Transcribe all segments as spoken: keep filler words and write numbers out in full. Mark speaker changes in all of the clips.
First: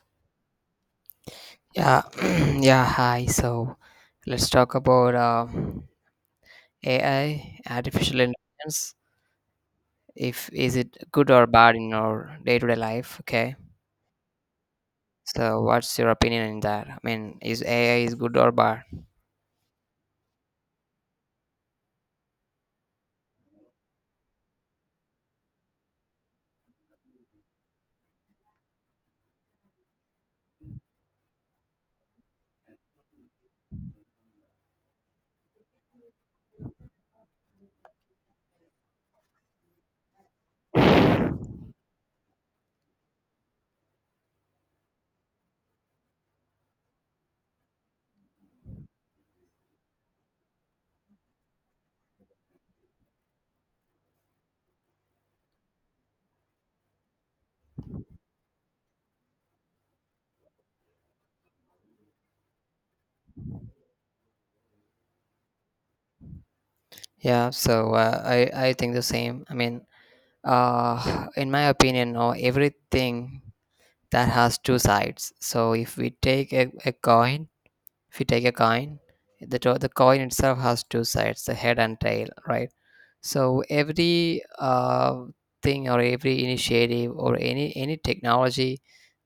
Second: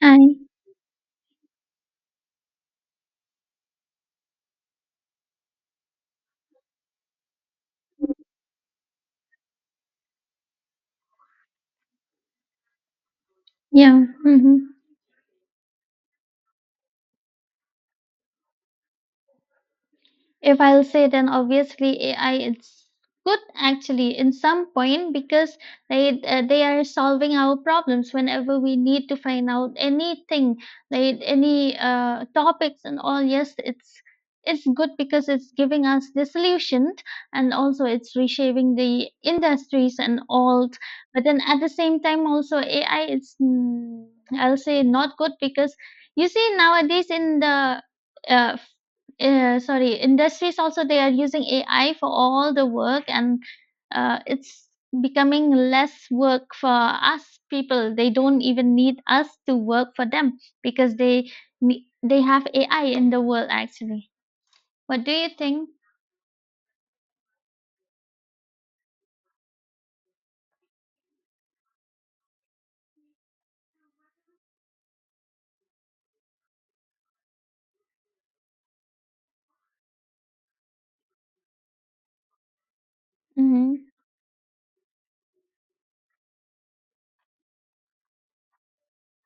Speaker 1: 哎
Speaker 2: Yeah, yeah. Hi. So let's talk about uh, A I, artificial intelligence. If is it good or bad in our day-to-day life? Okay.
Speaker 1: 呀，嗯哼。
Speaker 2: So what's your opinion in that? I mean, is A I is good or bad?
Speaker 1: If I'll say then obviously A I it's good actually in some point because they uh, they are solving our problems whenever we need to find out anything like any uh, topics and all. Yes, it's it's good because it's giving us the solution, and also it's reshaping the industries and all. But then at the same time also A I it's mm, I'll say not good because you see nowadays in the uh, uh, sorry, industries also they are using A I for all the work, and uh, it's becoming less work for us people. They don't even need us to work for them because they ne- they have A I in the world actually. What do you think?
Speaker 2: Yeah. So uh, I I think the same. I mean, uh, in my opinion, no, everything that has two sides. So if we take a, a coin, if you take a coin, the to- the coin itself has two sides, the head and tail, right? So
Speaker 1: Mhm.
Speaker 2: every uh, thing or every initiative or any any technology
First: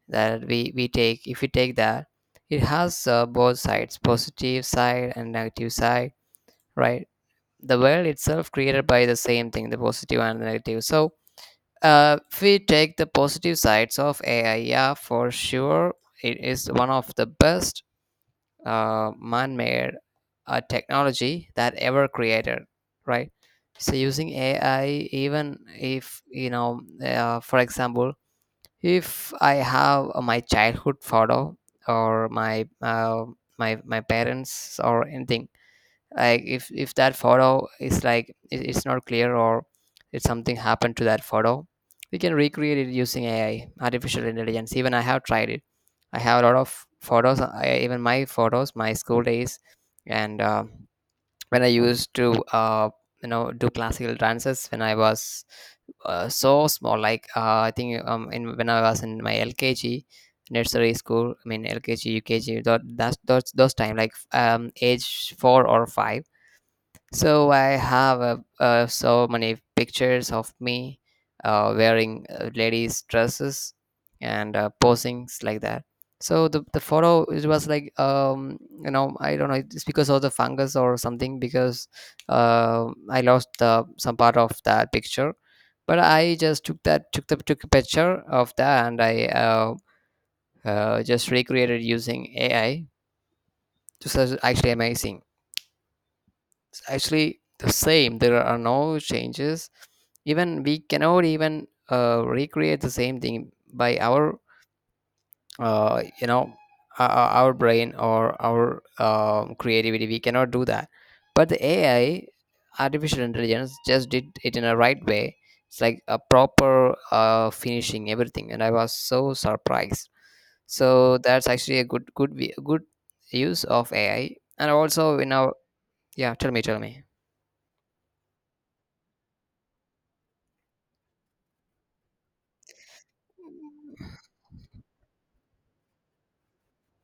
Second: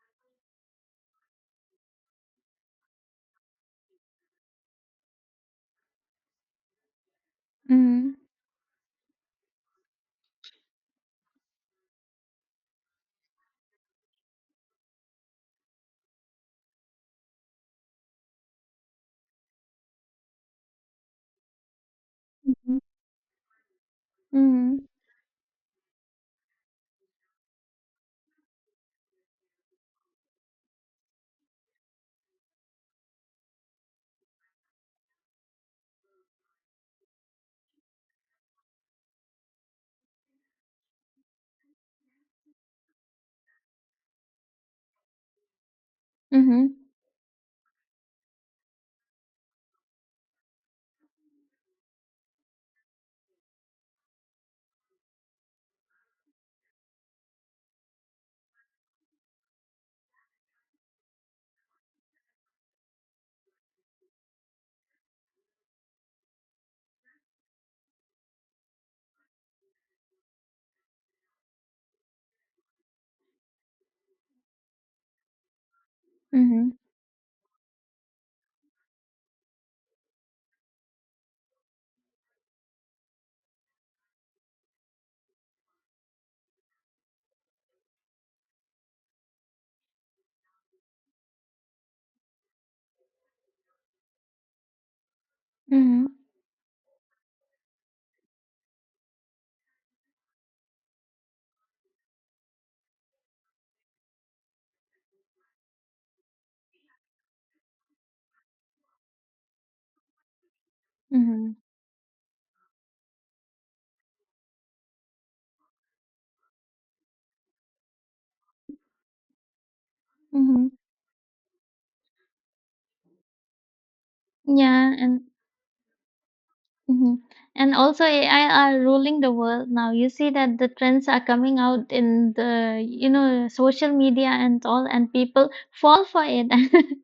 Speaker 2: that we we take, if we take that, it has uh, both sides, positive side and negative side, right? The world
Speaker 1: Mhm.
Speaker 2: itself created by the same thing, the positive and the negative. So uh, if we take the positive sides of AI, yeah, for sure it is one of the best uh, man-made uh, technology that ever created, right? So using
Speaker 1: Mhm.
Speaker 2: AI, even if you know uh, for example, if I have my childhood photo or my uh, my my parents or anything, like if if that photo is like it- it's not clear, or if something happened to that photo, we can recreate it using AI, artificial intelligence. Even I have tried it. I have a lot
Speaker 1: Mhm.
Speaker 2: of photos. I, even my photos, my school days, and uh, when I used to uh, you know, do classical dances when I was uh, so small, like uh, I think um, in when I was in my L K G, nursery school, I mean L K G, U K G, that that's those, those time, like um age four or five. So I have uh, uh, so many pictures of me uh, wearing uh, ladies' dresses and uh, posings like that.
Speaker 1: Mhm.
Speaker 2: So the,
Speaker 1: Mhm.
Speaker 2: the photo it was like um you know, I don't know, it's because of the fungus or something, because uh, I lost uh, some part of that picture, but I just took that, took the, took a picture of that, and I uh, uh, just recreated using A I. This is actually amazing.
Speaker 1: Mhm.
Speaker 2: It's actually the same. There are no changes. Even we cannot even uh, recreate the same thing by our uh, you know, our, our brain or our um, creativity. We cannot do that. But
Speaker 1: Mhm.
Speaker 2: the A I, artificial intelligence, just did it in a right way. It's like a proper uh, finishing everything, and I was so surprised.
Speaker 1: Mhm.
Speaker 2: So that's actually a good good vi- good use of A I, and
Speaker 1: Yeah,
Speaker 2: also
Speaker 1: and
Speaker 2: you know yeah. Tell me, tell me.
Speaker 1: mhm. And also A I are ruling the world now. You see that the trends are coming out in the, you know, social media and all, and people fall for it.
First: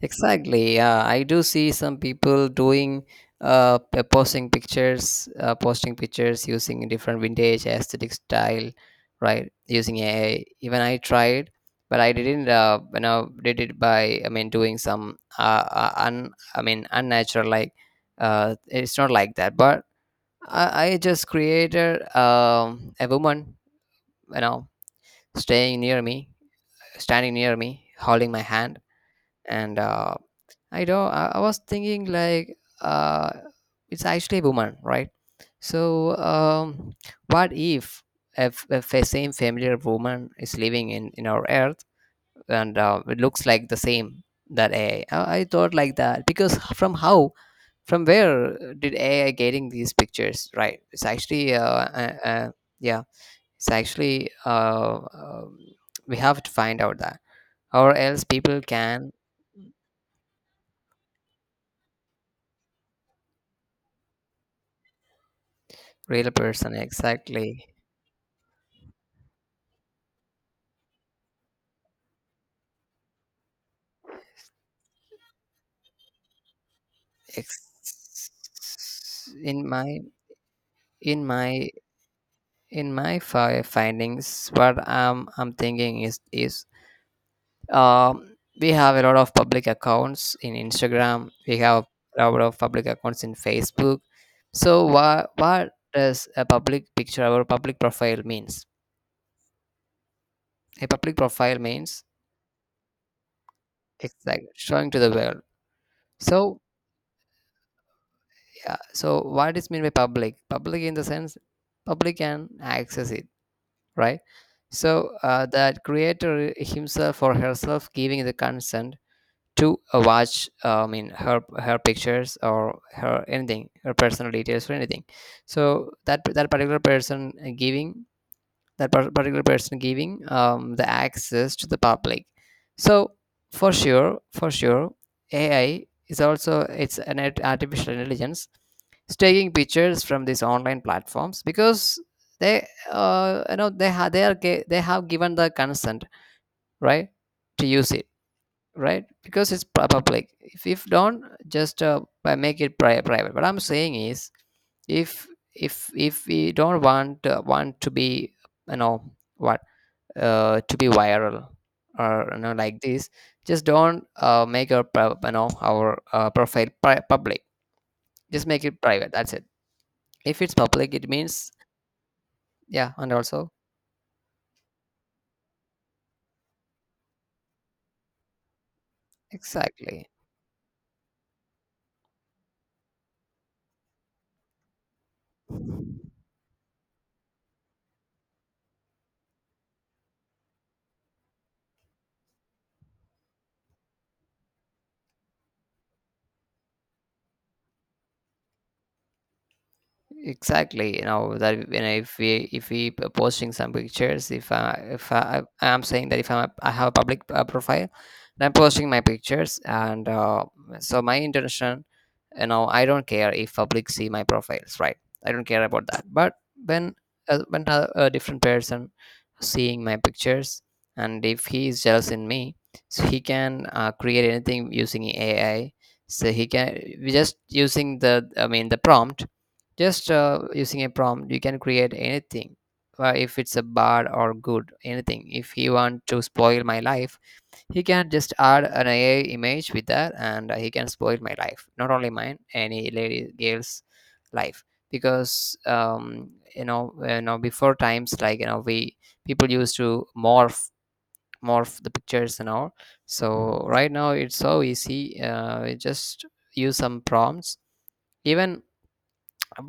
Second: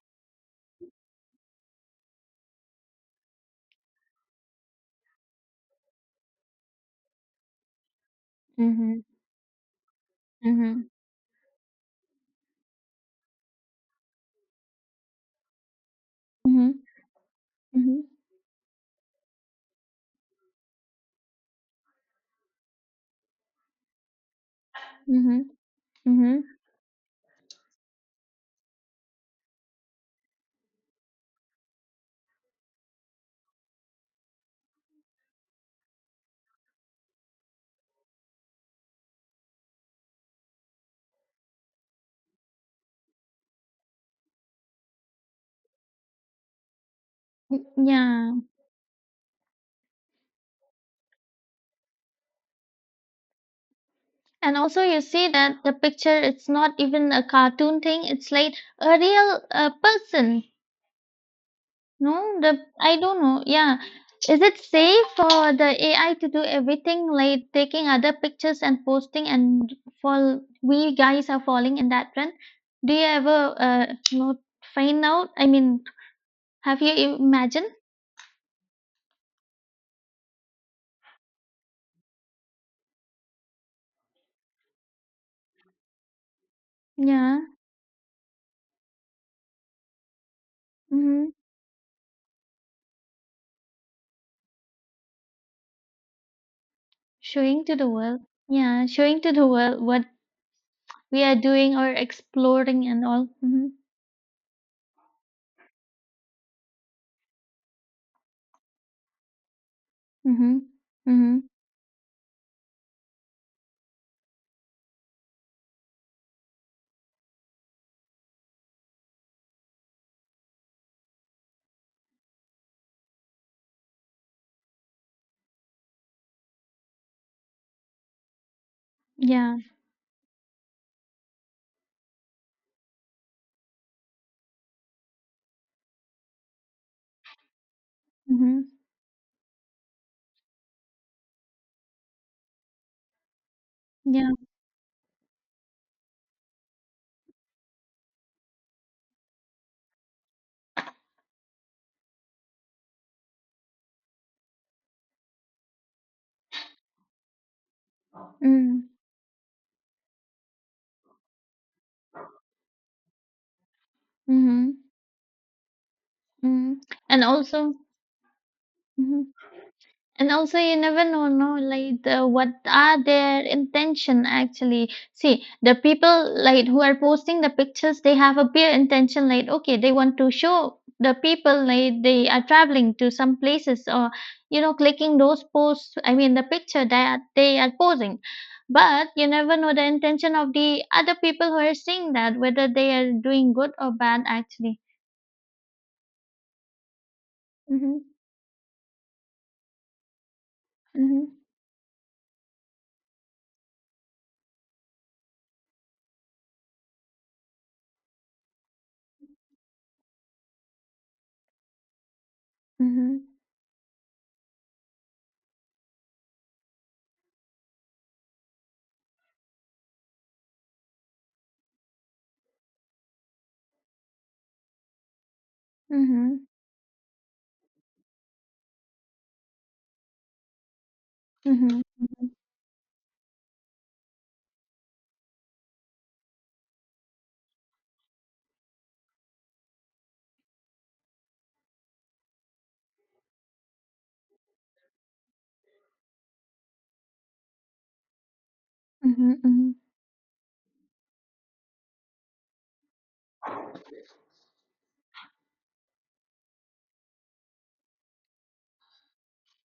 Speaker 2: Exactly. Yeah, I do see some people doing uh p- posting pictures, uh, posting pictures using different vintage aesthetic style,
Speaker 1: Mhm.
Speaker 2: right? Using A I. Even
Speaker 1: Mhm.
Speaker 2: I tried, but I didn't. Uh, you know, did it by, I mean, doing some uh, uh un, I
Speaker 1: Mhm.
Speaker 2: mean, unnatural, like
Speaker 1: Mhm.
Speaker 2: uh it's not like that. But I, I just created um a woman, you know,
Speaker 1: Mhm.
Speaker 2: staying near me,
Speaker 1: Mhm.
Speaker 2: standing near me, holding my hand, and uh I don't. I, I was thinking like uh, it's actually a woman, right? So um, what if if, if a same familiar woman is living in in our earth, and uh, it looks like the same, that A I? Thought like that because from how, from
Speaker 1: Yeah.
Speaker 2: where did A I getting these pictures? Right? It's actually uh, uh, uh yeah. It's actually
Speaker 1: And also
Speaker 2: uh,
Speaker 1: you see that
Speaker 2: um,
Speaker 1: the
Speaker 2: we
Speaker 1: picture,
Speaker 2: have
Speaker 1: it's
Speaker 2: to
Speaker 1: not
Speaker 2: find out
Speaker 1: even
Speaker 2: that,
Speaker 1: a cartoon
Speaker 2: or
Speaker 1: thing.
Speaker 2: else
Speaker 1: It's like
Speaker 2: people
Speaker 1: a
Speaker 2: can,
Speaker 1: real uh, person. No, the I don't know. Yeah. Is it safe for the A I to
Speaker 2: real
Speaker 1: do
Speaker 2: person,
Speaker 1: everything like
Speaker 2: exactly.
Speaker 1: taking other pictures and posting, and for we guys are falling in that trend? Do you ever uh you know find out? I mean, have you imagined?
Speaker 2: ex- in my in my in my fi- findings, what i'm i'm thinking is is
Speaker 1: Yeah.
Speaker 2: um we have a lot of public accounts in
Speaker 1: Mm-hmm.
Speaker 2: Instagram. We have a lot of public accounts in Facebook. So what what does a public picture or
Speaker 1: Showing to
Speaker 2: public
Speaker 1: the
Speaker 2: profile
Speaker 1: world.
Speaker 2: means,
Speaker 1: Yeah, showing to the world what
Speaker 2: a public
Speaker 1: we are
Speaker 2: profile
Speaker 1: doing or
Speaker 2: means
Speaker 1: exploring and all. Mm-hmm.
Speaker 2: it's like showing to the world. So yeah, so what is mean by public,
Speaker 1: Mm-hmm.
Speaker 2: public in the sense,
Speaker 1: Mm-hmm.
Speaker 2: public can access it, right? So uh, that creator himself or herself giving the consent to uh, watch, uh, I mean, her her pictures or her anything, her personal details or anything. So that, that particular person giving that par- particular
Speaker 1: Yeah.
Speaker 2: person giving um, the access to the public. So for sure for sure AI is also, it's an art- artificial intelligence.
Speaker 1: Mm-hmm.
Speaker 2: It's taking pictures from these online platforms because they uh, you know, they have, they are
Speaker 1: Yeah.
Speaker 2: gi- they have given the consent, right, to use it, right, because it's pu- public. if if don't, just uh, by make it pri- private, what I'm saying is, if if if we don't want uh, want to be, you
Speaker 1: Mm-hmm.
Speaker 2: know, what uh, to be viral, or you know, like this, just don't uh, make
Speaker 1: Mm-hmm.
Speaker 2: our pro- you know, our uh, profile
Speaker 1: Mm-hmm.
Speaker 2: pri-
Speaker 1: And
Speaker 2: public.
Speaker 1: also,
Speaker 2: Just make it private, that's
Speaker 1: mhm.
Speaker 2: it.
Speaker 1: And
Speaker 2: If it's
Speaker 1: also, you
Speaker 2: public,
Speaker 1: never
Speaker 2: it
Speaker 1: know,
Speaker 2: means,
Speaker 1: no, like the, what
Speaker 2: yeah,
Speaker 1: are
Speaker 2: and
Speaker 1: their
Speaker 2: also,
Speaker 1: intention actually. See, the people like who are posting the pictures, they have a pure intention, like okay, they
Speaker 2: exactly.
Speaker 1: want to show the people like they are traveling to some places or you know clicking those posts. I mean, the picture that they are posing. But you never know the intention of the other people who are seeing that, whether they are doing good or bad actually. Mm-hmm.
Speaker 2: Exactly, you
Speaker 1: Mm-hmm.
Speaker 2: know that, you know, if we if we p- posting some pictures, if I, if I I'm saying that if I'm a, I have a public uh, profile, then I'm posting my pictures, and uh, so my intention, you know, I don't care if public see my profiles, right? I don't care about that. But when uh, when a, a different person seeing my pictures, and if he is jealous in me, so he can uh, create anything using A I.
Speaker 1: Mm-hmm.
Speaker 2: So he
Speaker 1: Mm-hmm.
Speaker 2: can, we just using the, I mean the prompt, just uh, using a prompt, you can
Speaker 1: Mm-hmm.
Speaker 2: create
Speaker 1: Mm-hmm.
Speaker 2: anything. Uh, if it's a bad or good, anything. If he want to spoil my life, he can just add an A I image with that, and uh, he can spoil my life. Not only mine, any lady girl's life. Because um, you know, you know, before times, like you know, we
Speaker 1: Mm-hmm.
Speaker 2: people
Speaker 1: Mm-hmm.
Speaker 2: used to morph morph the pictures and all. So right now it's so easy. Uh, we just use some prompts. Even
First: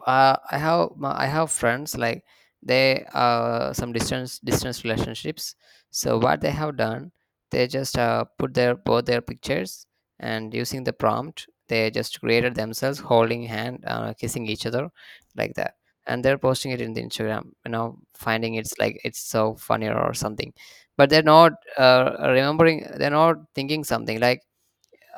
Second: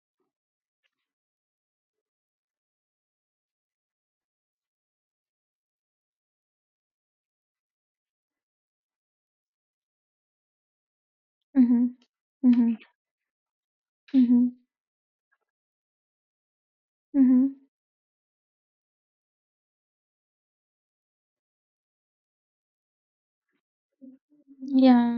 Speaker 2: uh, I have my- I have friends like they uh some distance distance relationships. So what they have done, they just uh, put their both their pictures, and using the prompt, they
Speaker 1: Mhm.
Speaker 2: just created
Speaker 1: Mhm.
Speaker 2: themselves holding hand, uh, kissing
Speaker 1: Mhm.
Speaker 2: each other, like that. And they're posting it in the Instagram,
Speaker 1: Mhm.
Speaker 2: you know, finding it's like it's so funny or something. But they're not uh, remembering, they're not thinking something like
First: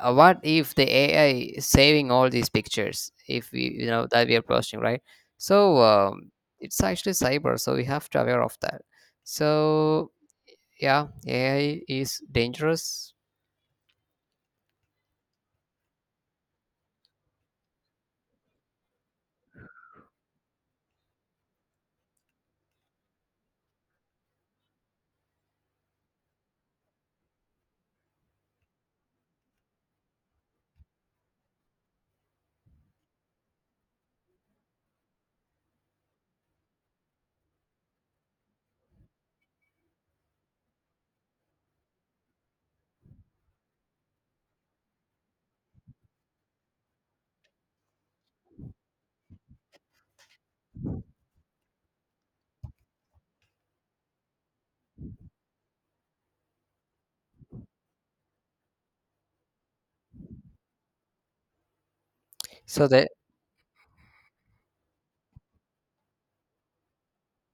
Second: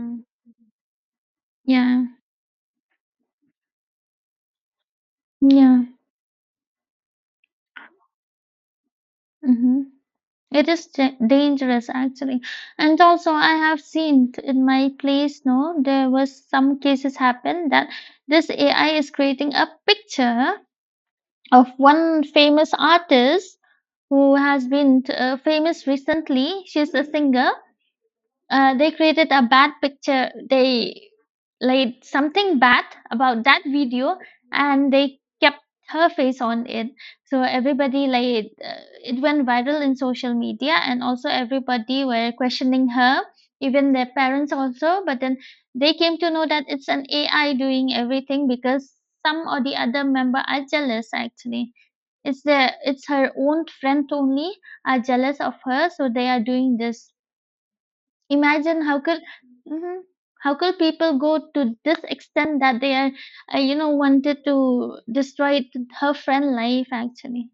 Speaker 2: uh, what if the A I is
Speaker 1: Yeah.
Speaker 2: saving all these pictures if we, you know, that we are posting, right? So
Speaker 1: Yeah.
Speaker 2: um, it's actually cyber, so we have to aware of that.
Speaker 1: Mhm.
Speaker 2: So
Speaker 1: It is
Speaker 2: yeah,
Speaker 1: da-
Speaker 2: A I
Speaker 1: dangerous
Speaker 2: is
Speaker 1: actually. And
Speaker 2: dangerous.
Speaker 1: also I have seen t- in my place, no, there was some cases happen that this A I is creating a picture of one famous artist who has been uh, famous recently. She's a singer. Uh, they created a bad picture. They laid something bad about that video, and they kept her face on it. So everybody like uh, it went viral in social media, and also everybody were questioning her, even their parents also. But then they came to know that it's an A I doing everything because some or the other member are jealous. Actually, it's the it's her own friend only are jealous of her, so they are doing this. Imagine how could mhm, how could people go to this extent that
Speaker 2: So
Speaker 1: they
Speaker 2: that,
Speaker 1: are, uh, you know, wanted to destroy her friend life actually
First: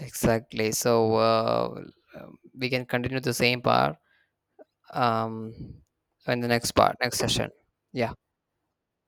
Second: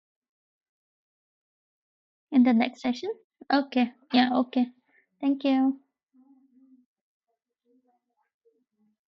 Speaker 2: exactly. So uh, um,
Speaker 1: in the
Speaker 2: we
Speaker 1: next
Speaker 2: can
Speaker 1: session.
Speaker 2: continue the same
Speaker 1: Okay,
Speaker 2: part
Speaker 1: yeah, okay. Thank
Speaker 2: um
Speaker 1: you.
Speaker 2: in the next part, next session. Yeah,